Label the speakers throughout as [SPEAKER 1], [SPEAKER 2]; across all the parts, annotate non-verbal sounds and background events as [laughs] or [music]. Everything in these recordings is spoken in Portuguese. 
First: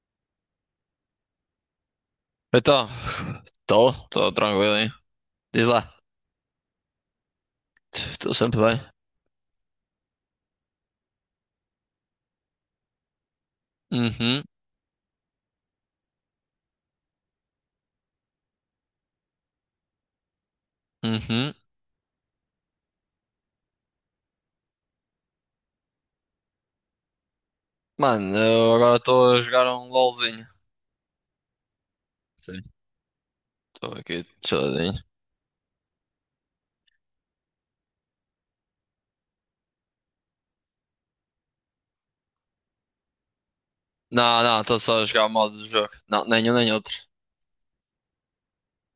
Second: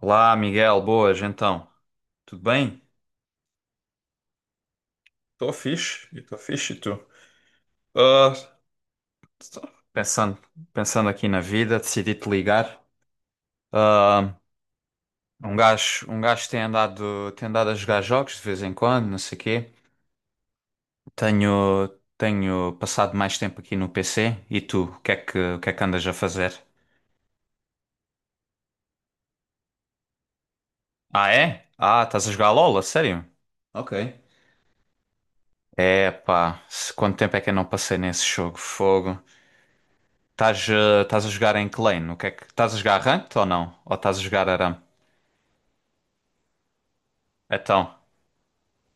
[SPEAKER 1] Olá, Miguel, boas, então. Tudo bem?
[SPEAKER 2] Então, estou tranquilo, hein?
[SPEAKER 1] Estou
[SPEAKER 2] Diz lá,
[SPEAKER 1] fixe, e estou fixe, e tu?
[SPEAKER 2] estou
[SPEAKER 1] Ah,
[SPEAKER 2] sempre bem.
[SPEAKER 1] tô pensando, pensando aqui na vida, decidi te ligar. Ah,
[SPEAKER 2] Uhum,
[SPEAKER 1] um gajo tem andado a jogar jogos de vez em quando, não sei o quê.
[SPEAKER 2] uhum.
[SPEAKER 1] Tenho, Tenho passado mais tempo aqui no PC. E tu, o que é que andas a fazer?
[SPEAKER 2] Mano, eu agora estou a jogar um LOLzinho.
[SPEAKER 1] Ah, é? Ah, estás a jogar
[SPEAKER 2] Sim.
[SPEAKER 1] LOL, a sério?
[SPEAKER 2] Estou
[SPEAKER 1] Ok.
[SPEAKER 2] aqui, chiladinho.
[SPEAKER 1] É, pá, quanto tempo é que eu não passei nesse jogo? Fogo. Estás a jogar em que lane? O que é que estás a jogar ranked ou não? Ou estás a
[SPEAKER 2] Não,
[SPEAKER 1] jogar
[SPEAKER 2] não,
[SPEAKER 1] Aram?
[SPEAKER 2] estou só a jogar o modo de jogo. Não, nenhum nem outro.
[SPEAKER 1] Então,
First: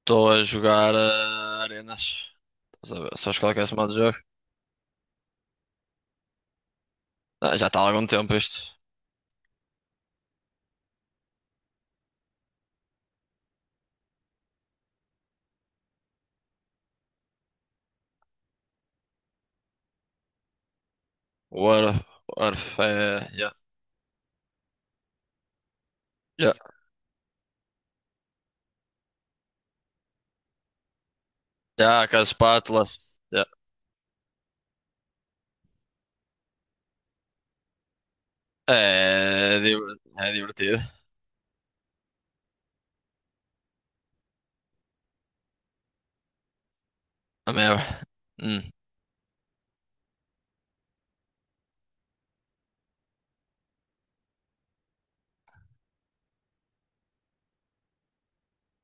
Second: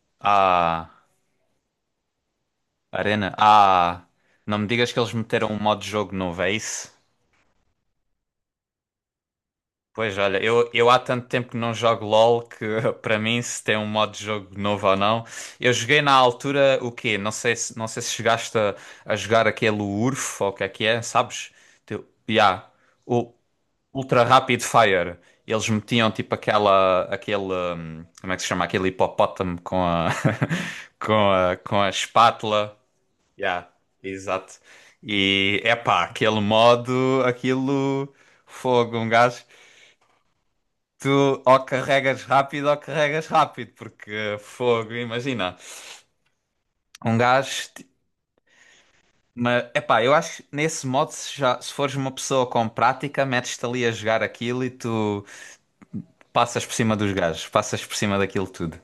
[SPEAKER 2] Estou a
[SPEAKER 1] ah,
[SPEAKER 2] jogar arenas. Estás a ver?
[SPEAKER 1] Arena,
[SPEAKER 2] Sabes qual é que é esse modo de
[SPEAKER 1] ah,
[SPEAKER 2] jogo?
[SPEAKER 1] não me digas que eles meteram um modo de jogo novo, é isso?
[SPEAKER 2] Ah, já está há algum tempo isto.
[SPEAKER 1] Pois olha, eu há tanto tempo que não jogo LOL que [laughs] para mim se tem um modo de jogo novo ou não. Eu joguei na altura o quê? Não sei se chegaste a jogar aquele URF ou o que é, sabes?
[SPEAKER 2] Warf.
[SPEAKER 1] Ya.
[SPEAKER 2] Warf, é.
[SPEAKER 1] O-
[SPEAKER 2] Yeah,
[SPEAKER 1] Ultra Rapid Fire. Eles metiam tipo
[SPEAKER 2] yeah,
[SPEAKER 1] aquela, aquele, como é que se chama? Aquele hipopótamo com a, [laughs] com a
[SPEAKER 2] yeah, com as
[SPEAKER 1] espátula.
[SPEAKER 2] espátulas. Yeah.
[SPEAKER 1] Yeah, exato. E epá, aquele modo, aquilo, fogo, um gajo.
[SPEAKER 2] É divertido.
[SPEAKER 1] Tu ou carregas rápido, porque fogo, imagina. Um
[SPEAKER 2] A
[SPEAKER 1] gajo,
[SPEAKER 2] merda.
[SPEAKER 1] ti-
[SPEAKER 2] Hum.
[SPEAKER 1] mas epá, eu acho que nesse modo, se, já, se fores uma pessoa com prática, metes-te ali a jogar aquilo e tu. Passas por cima dos gajos, passas por cima daquilo tudo.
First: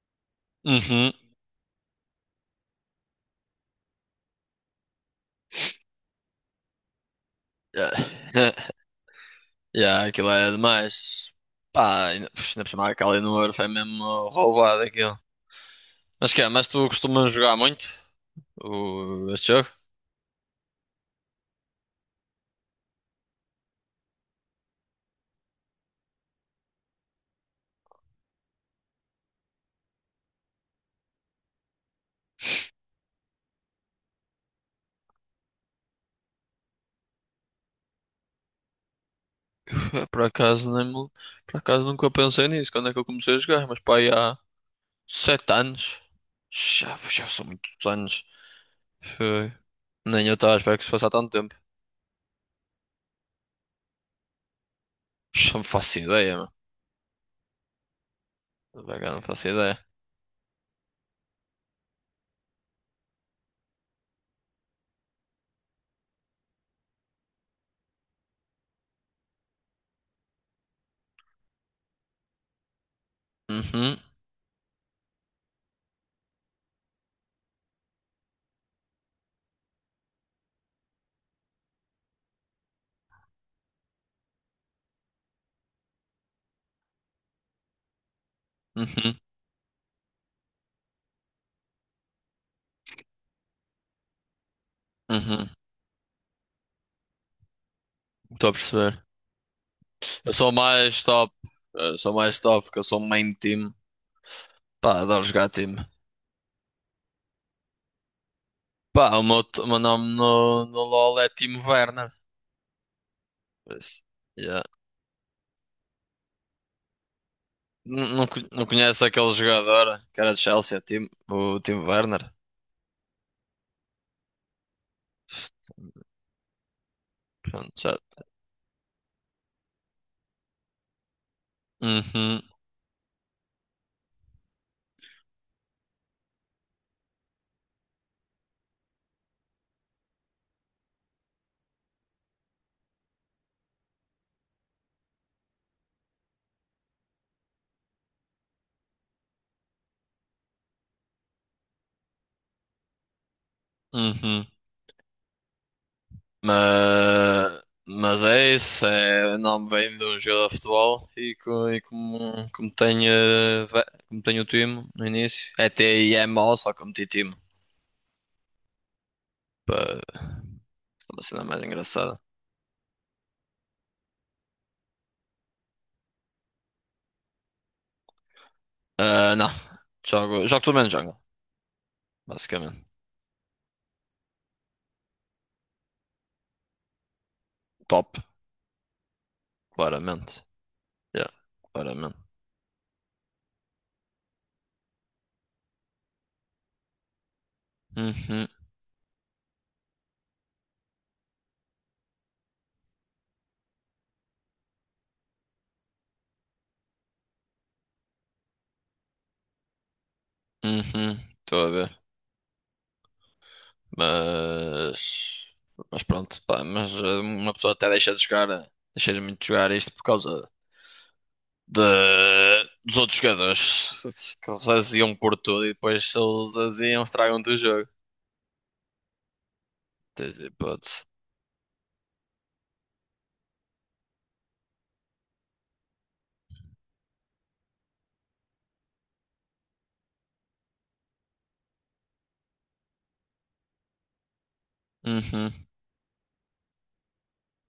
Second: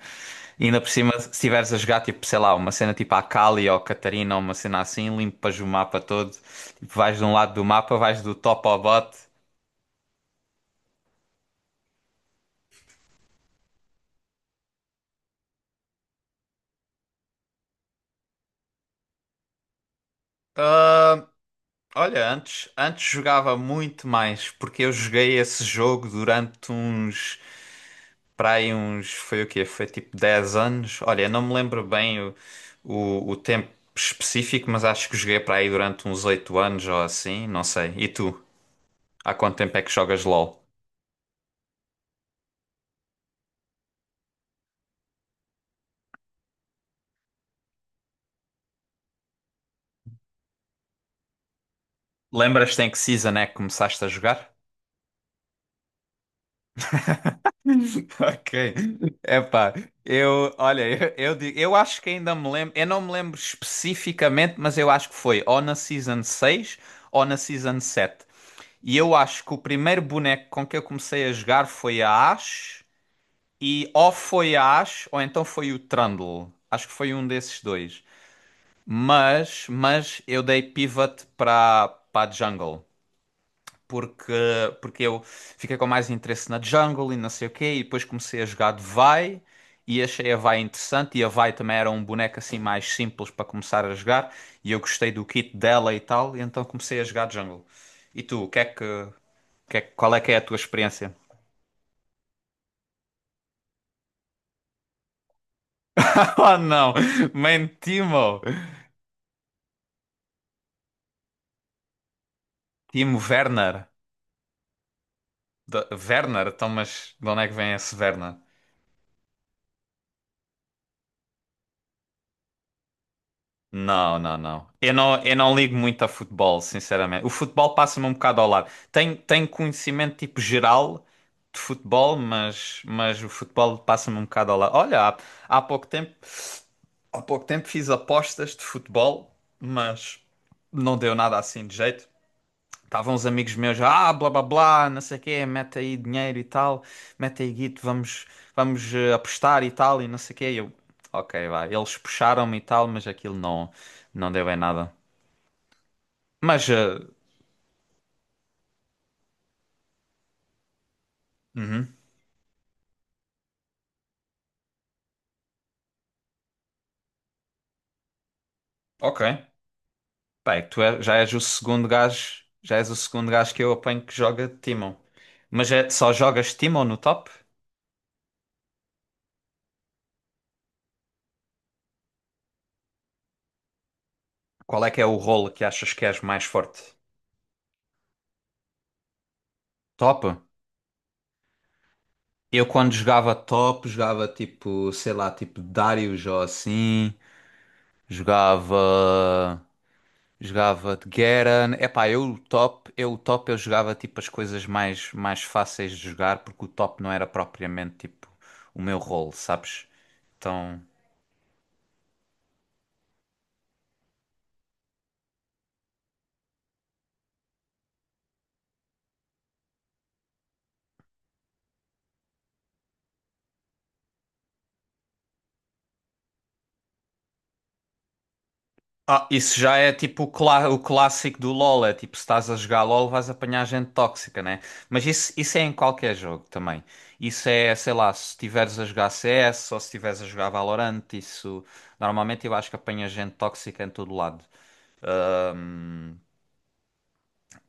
[SPEAKER 1] E ainda por
[SPEAKER 2] Uhum.
[SPEAKER 1] cima, se estiveres a jogar, tipo, sei lá, uma cena tipo a Kali ou Catarina ou uma cena assim, limpas o mapa todo. Tipo, vais de um lado do
[SPEAKER 2] Yeah.
[SPEAKER 1] mapa, vais do top ao
[SPEAKER 2] [laughs]
[SPEAKER 1] bot.
[SPEAKER 2] Yeah, aquilo é demais. Pá, ainda, pux, ainda por cima aquela Eleanor foi mesmo roubado aquilo. Mas tu costumas jogar muito este jogo?
[SPEAKER 1] Ah, olha, antes jogava muito mais, porque eu joguei esse jogo durante para aí uns, foi o quê? Foi tipo 10 anos. Olha, não me lembro bem o tempo específico, mas acho que joguei para aí durante uns 8 anos ou assim, não sei. E tu? Há quanto tempo é que
[SPEAKER 2] Pá, por
[SPEAKER 1] jogas LOL?
[SPEAKER 2] acaso, nem, me- por acaso nunca pensei nisso, quando é que eu comecei a jogar, mas pá, aí há 7 anos. Já, já são muitos anos. Foi. Nem eu estava a esperar que isso fosse há tanto tempo.
[SPEAKER 1] Lembras-te em que season é que começaste a jogar?
[SPEAKER 2] Pux, não faço ideia, mano.
[SPEAKER 1] [laughs] Ok.
[SPEAKER 2] Por acaso não faço
[SPEAKER 1] Epá,
[SPEAKER 2] ideia.
[SPEAKER 1] olha, eu acho que ainda me lembro, eu não me lembro especificamente, mas eu acho que foi ou na Season 6, ou na Season 7. E eu acho que o primeiro boneco com que eu comecei a jogar foi a Ashe, e
[SPEAKER 2] Uhum,
[SPEAKER 1] ou foi a Ashe ou então foi o Trundle. Acho que foi um desses dois. Mas eu dei pivot para a Jungle. porque, porque eu fiquei com mais interesse na jungle e não sei o quê, e depois comecei a jogar de
[SPEAKER 2] uhum,
[SPEAKER 1] Vi e achei a Vi interessante, e a Vi também era um boneco assim mais simples para começar a jogar, e eu gostei do
[SPEAKER 2] uhum.
[SPEAKER 1] kit dela e tal, e então comecei a jogar de jungle. E tu, o
[SPEAKER 2] Estou a
[SPEAKER 1] que é que,
[SPEAKER 2] perceber.
[SPEAKER 1] o que é que- qual é que
[SPEAKER 2] Eu
[SPEAKER 1] é a
[SPEAKER 2] sou
[SPEAKER 1] tua
[SPEAKER 2] mais
[SPEAKER 1] experiência?
[SPEAKER 2] top. Eu sou mais top, porque eu sou main team. Pá, adoro jogar time.
[SPEAKER 1] [laughs] Oh não, man,
[SPEAKER 2] Pá, o meu nome no LoL é Timo Werner.
[SPEAKER 1] Timo Werner.
[SPEAKER 2] Por isso, yeah.
[SPEAKER 1] Werner, então mas de onde é que vem esse
[SPEAKER 2] Não, não,
[SPEAKER 1] Werner?
[SPEAKER 2] não conheço aquele jogador que era de Chelsea, Timo, o Timo Werner.
[SPEAKER 1] Não, não, não. Eu não ligo muito a futebol, sinceramente. O
[SPEAKER 2] Pronto,
[SPEAKER 1] futebol
[SPEAKER 2] já.
[SPEAKER 1] passa-me um bocado ao lado. Tenho conhecimento tipo geral de futebol,
[SPEAKER 2] Uhum,
[SPEAKER 1] mas o futebol passa-me um bocado ao lado. Olha, há pouco tempo, há pouco tempo fiz apostas de futebol, mas não deu nada assim de jeito. Estavam uns amigos meus, ah, blá blá blá, não sei o quê, mete aí dinheiro e tal, mete aí guito, apostar e tal, e não sei o quê. E eu, ok, vai. Eles puxaram-me e tal, mas aquilo não
[SPEAKER 2] uhum.
[SPEAKER 1] deu em nada. Mas, eh,
[SPEAKER 2] Mas é isso, é, o nome vem de um jogador de futebol e, e
[SPEAKER 1] uhum,
[SPEAKER 2] como, como tenho, como tenho o time no início, é TIMO, só que eu meti time
[SPEAKER 1] ok.
[SPEAKER 2] para
[SPEAKER 1] Bem, já
[SPEAKER 2] uma
[SPEAKER 1] és o
[SPEAKER 2] cena mais
[SPEAKER 1] segundo
[SPEAKER 2] engraçada.
[SPEAKER 1] gajo, que eu apanho que joga Timon. Mas é, só jogas Timon no top?
[SPEAKER 2] Ah, não, jogo, jogo tudo menos jungle, basicamente.
[SPEAKER 1] Qual é que é o rolo que achas que és mais forte?
[SPEAKER 2] Top,
[SPEAKER 1] Top?
[SPEAKER 2] claramente. Yeah, claramente.
[SPEAKER 1] Eu quando jogava top, jogava tipo, sei lá, tipo Darius ou assim.
[SPEAKER 2] Uhum,
[SPEAKER 1] Jogava. Jogava de Garen. Epá, eu o top eu jogava tipo as coisas mais fáceis de jogar porque o top não era propriamente tipo o meu rol, sabes? Então.
[SPEAKER 2] uhum. Estou a ver. Mas. Mas pronto, pá, mas uma pessoa até deixa de jogar. Deixa de muito jogar isto por causa de- dos outros jogadores. Que eles aziam por tudo e depois se eles aziam, estragam-te o jogo.
[SPEAKER 1] Ah, isso já é tipo
[SPEAKER 2] Tens
[SPEAKER 1] o
[SPEAKER 2] hipótese.
[SPEAKER 1] clássico do LoL, é tipo se estás a jogar LoL vais apanhar gente tóxica, né? Mas isso é em qualquer jogo também. Isso é, sei lá, se estiveres a jogar CS ou se estiveres a jogar Valorant, isso normalmente eu acho que apanha gente tóxica em todo lado.
[SPEAKER 2] Uhum,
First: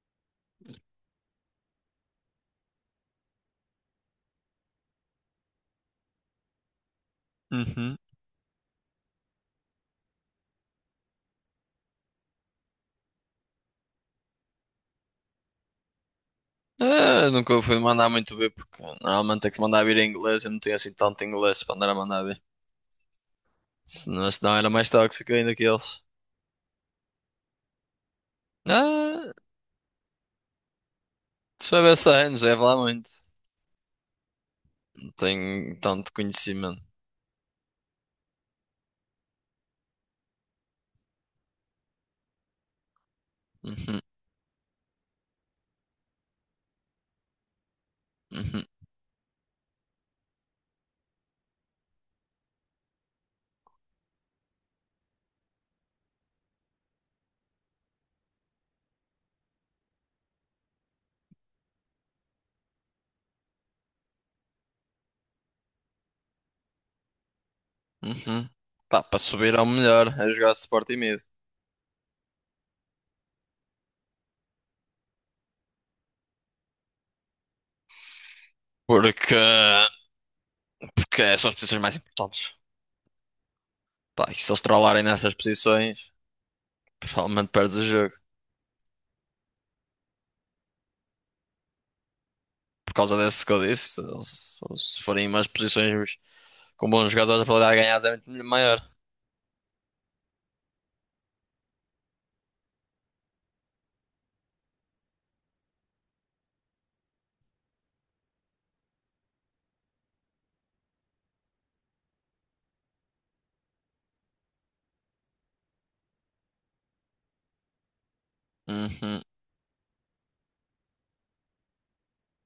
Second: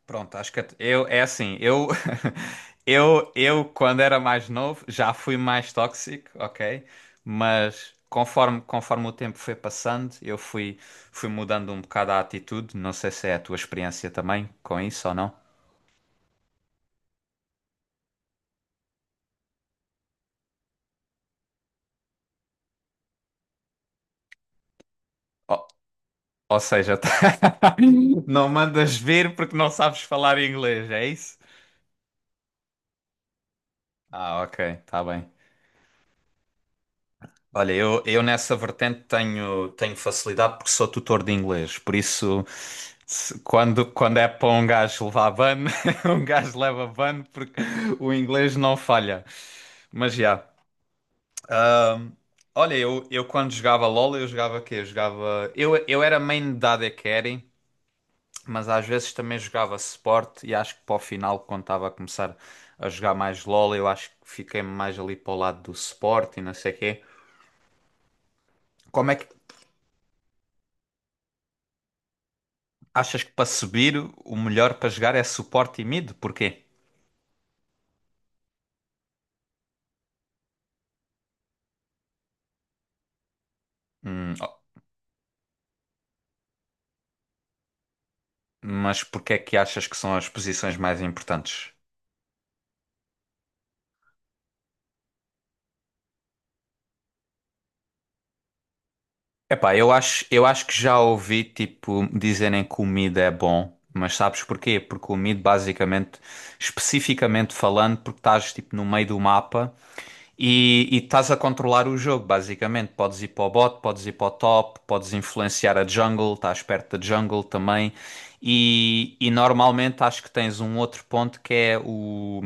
[SPEAKER 1] Pronto, acho que é assim, eu [laughs] eu quando era mais novo já fui mais tóxico, ok? Mas
[SPEAKER 2] uhum.
[SPEAKER 1] conforme o tempo foi passando, eu fui mudando um bocado a atitude, não sei se é a tua experiência também com isso ou não.
[SPEAKER 2] Ah, nunca fui mandar muito ver porque normalmente tem que se mandar vir em inglês. Eu não tenho assim tanto inglês para andar a mandar ver. Senão, senão era mais tóxico ainda que
[SPEAKER 1] Ou,
[SPEAKER 2] eles.
[SPEAKER 1] ou seja, [laughs] não mandas
[SPEAKER 2] Ah,
[SPEAKER 1] vir porque não sabes falar inglês, é isso?
[SPEAKER 2] se for essa aí, não serve lá muito.
[SPEAKER 1] Ah, ok, tá
[SPEAKER 2] Não
[SPEAKER 1] bem.
[SPEAKER 2] tenho tanto conhecimento.
[SPEAKER 1] Olha, eu nessa vertente tenho facilidade porque sou tutor de inglês, por isso
[SPEAKER 2] Uhum,
[SPEAKER 1] quando é para um gajo levar ban, [laughs] um gajo leva ban porque o inglês
[SPEAKER 2] uhum,
[SPEAKER 1] não falha. Mas já. Olha, eu quando jogava LOL, eu jogava quê? Eu jogava. Eu era main da AD Carry, mas às vezes também jogava suporte e acho que para o final, quando estava a começar a jogar mais LOL, eu acho que fiquei mais ali para o lado do suporte e não sei o quê.
[SPEAKER 2] uhum. Pá,
[SPEAKER 1] Como é
[SPEAKER 2] para
[SPEAKER 1] que,
[SPEAKER 2] subir ao melhor é jogar Sporting Mid.
[SPEAKER 1] Achas que para subir o melhor para jogar é suporte e mid? Porquê?
[SPEAKER 2] Porque, porque são as posições mais importantes. Pá, e se
[SPEAKER 1] Ó,
[SPEAKER 2] eles trollarem nessas posições, provavelmente perdes o jogo.
[SPEAKER 1] mas porquê é que achas que são as posições mais importantes?
[SPEAKER 2] Por causa desse que eu disse, se forem umas posições com bons jogadores, a probabilidade de ganhar é muito maior.
[SPEAKER 1] Epá, eu acho que já ouvi tipo dizerem que o mid é bom, mas sabes porquê? Porque o mid basicamente, especificamente falando, porque estás tipo no meio do mapa e estás a controlar o jogo, basicamente. Podes ir para o bot, podes ir para o top, podes influenciar a jungle, estás perto da jungle também. E,
[SPEAKER 2] Uhum.
[SPEAKER 1] e normalmente acho que tens um outro ponto que é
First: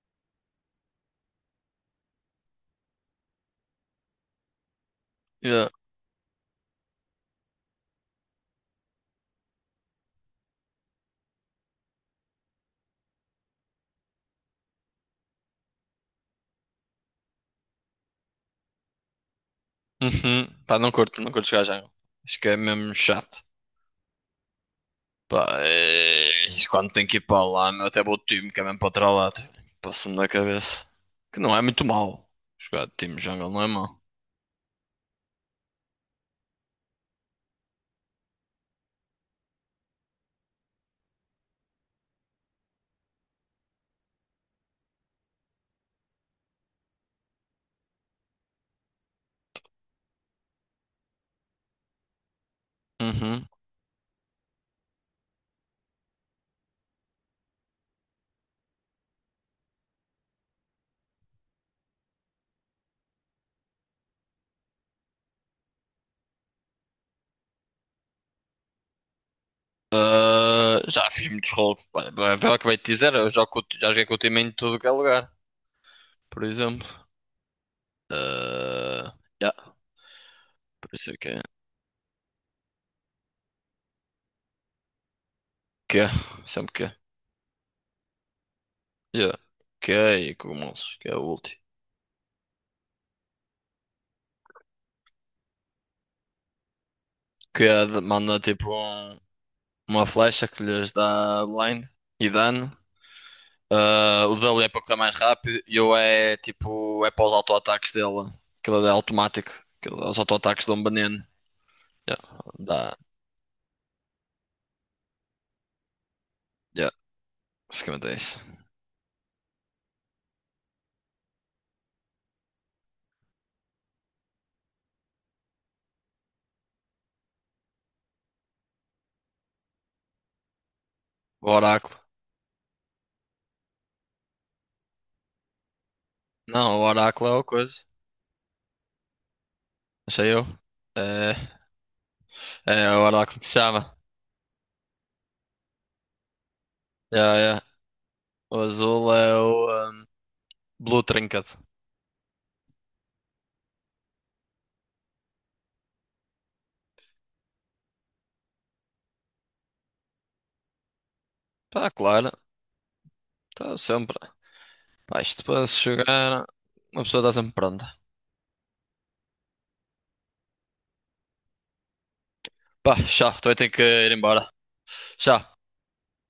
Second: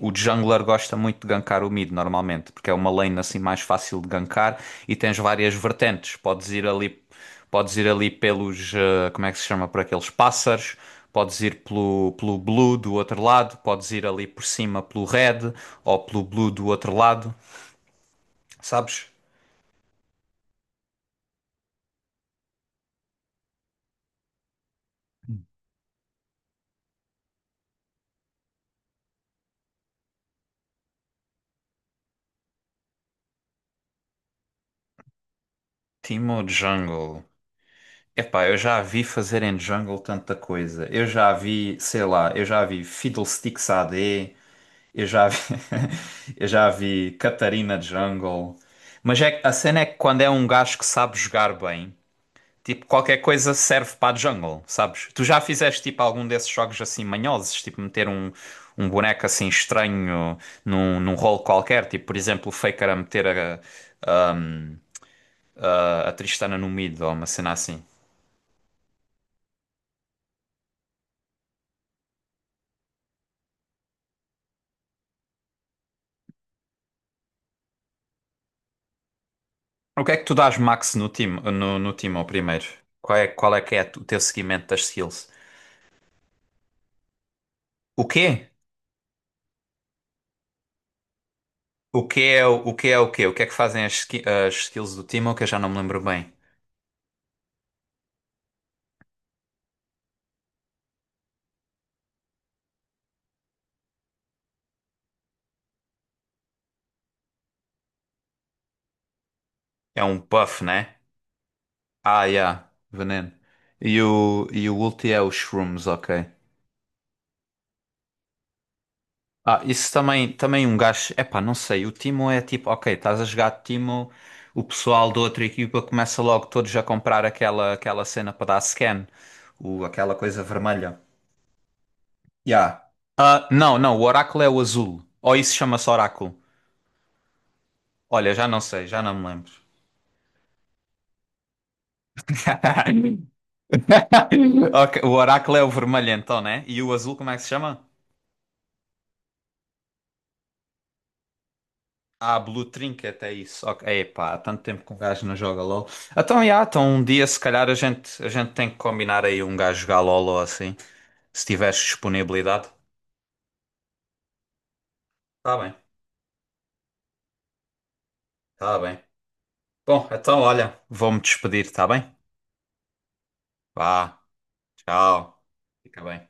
[SPEAKER 1] o jungler gosta muito de gankar o mid normalmente, porque é uma lane assim mais fácil de gankar e tens várias
[SPEAKER 2] Yeah.
[SPEAKER 1] vertentes. Podes ir ali pelos, como é que se chama, por aqueles pássaros, podes ir pelo blue do outro lado, podes ir ali por cima pelo red ou pelo blue do outro lado, sabes?
[SPEAKER 2] Uhum. Pá, não curto jogar jungle. Acho que é mesmo chato. Pá, é... isso quando tenho que ir para lá, meu, até vou de time, que é mesmo para tralado. Passa-me da cabeça. Que não é muito mau. Jogar de time jungle não é mau.
[SPEAKER 1] Timo Jungle. Epá, eu já a vi fazerem jungle tanta coisa. Eu já a vi, sei lá, eu já a vi Fiddlesticks AD. Eu já vi, [laughs] eu já vi Catarina Jungle. A cena é que quando é um gajo que sabe jogar bem, tipo, qualquer
[SPEAKER 2] Uhum.
[SPEAKER 1] coisa serve para a jungle, sabes? Tu já fizeste tipo algum desses jogos assim manhosos, tipo meter um boneco assim estranho num rolo qualquer, tipo, por exemplo, o Faker a meter a, a Tristana no mid ou uma cena assim.
[SPEAKER 2] Ah, já fiz muitos rolos. Olha, é pelo que eu acabei de dizer, eu jogo, já joguei com o time em tudo que é lugar. Por exemplo. Ah, yeah,
[SPEAKER 1] O que é que tu dás
[SPEAKER 2] por
[SPEAKER 1] max no
[SPEAKER 2] isso é que
[SPEAKER 1] time,
[SPEAKER 2] é.
[SPEAKER 1] no time ao primeiro? Qual é que é o teu seguimento das skills?
[SPEAKER 2] Que é, sempre que é.
[SPEAKER 1] O quê?
[SPEAKER 2] Yeah. Que é e cogumelos, que é o último.
[SPEAKER 1] O que é o quê? O que é que fazem as skills do Timo que eu já não me lembro bem.
[SPEAKER 2] Que é, uma flecha que lhes dá blind e dano. Ah, o dele é para correr mais rápido e eu é tipo, é para os auto-ataques dele. Aquilo é automático.
[SPEAKER 1] É
[SPEAKER 2] Aquilo,
[SPEAKER 1] um
[SPEAKER 2] os
[SPEAKER 1] buff,
[SPEAKER 2] auto-ataques dão
[SPEAKER 1] né?
[SPEAKER 2] banano. Yeah,
[SPEAKER 1] Ah, yeah,
[SPEAKER 2] dá,
[SPEAKER 1] veneno. E o ulti é os shrooms, ok.
[SPEAKER 2] yeah, basicamente é isso.
[SPEAKER 1] Ah, isso também um gajo. Epá, não sei. O Timo é tipo, ok, estás a jogar Timo, o pessoal da outra equipa começa logo todos a comprar aquela cena para dar scan, aquela coisa vermelha.
[SPEAKER 2] O oráculo.
[SPEAKER 1] Yeah. Ah, não, não, o oráculo é o azul. Ou isso chama-se oráculo.
[SPEAKER 2] Não, o oráculo é o coisa.
[SPEAKER 1] Olha, já não sei, já não me lembro.
[SPEAKER 2] Achei eu. É, é é o
[SPEAKER 1] [laughs]
[SPEAKER 2] oráculo que se chama.
[SPEAKER 1] [laughs] Ok, o oráculo é o vermelho então, né? E o azul como
[SPEAKER 2] Yeah,
[SPEAKER 1] é que se
[SPEAKER 2] yeah.
[SPEAKER 1] chama?
[SPEAKER 2] O azul é o um, Blue Trinket.
[SPEAKER 1] Ah, Blue Trinket, é isso. Ok. Epá, há tanto tempo que um gajo não joga LOL. Então, um dia se calhar a gente tem que combinar aí um gajo jogar LOL ou assim, se tiveres
[SPEAKER 2] Pá, claro.
[SPEAKER 1] disponibilidade.
[SPEAKER 2] Está sempre. Pá, isto
[SPEAKER 1] Tá
[SPEAKER 2] para
[SPEAKER 1] bem,
[SPEAKER 2] se jogar, uma pessoa está sempre pronta.
[SPEAKER 1] tá bem. Bom, então olha, vou-me despedir, tá bem?
[SPEAKER 2] Pá, já, também tenho que ir
[SPEAKER 1] Vá,
[SPEAKER 2] embora.
[SPEAKER 1] tchau.
[SPEAKER 2] Já.
[SPEAKER 1] Fica bem.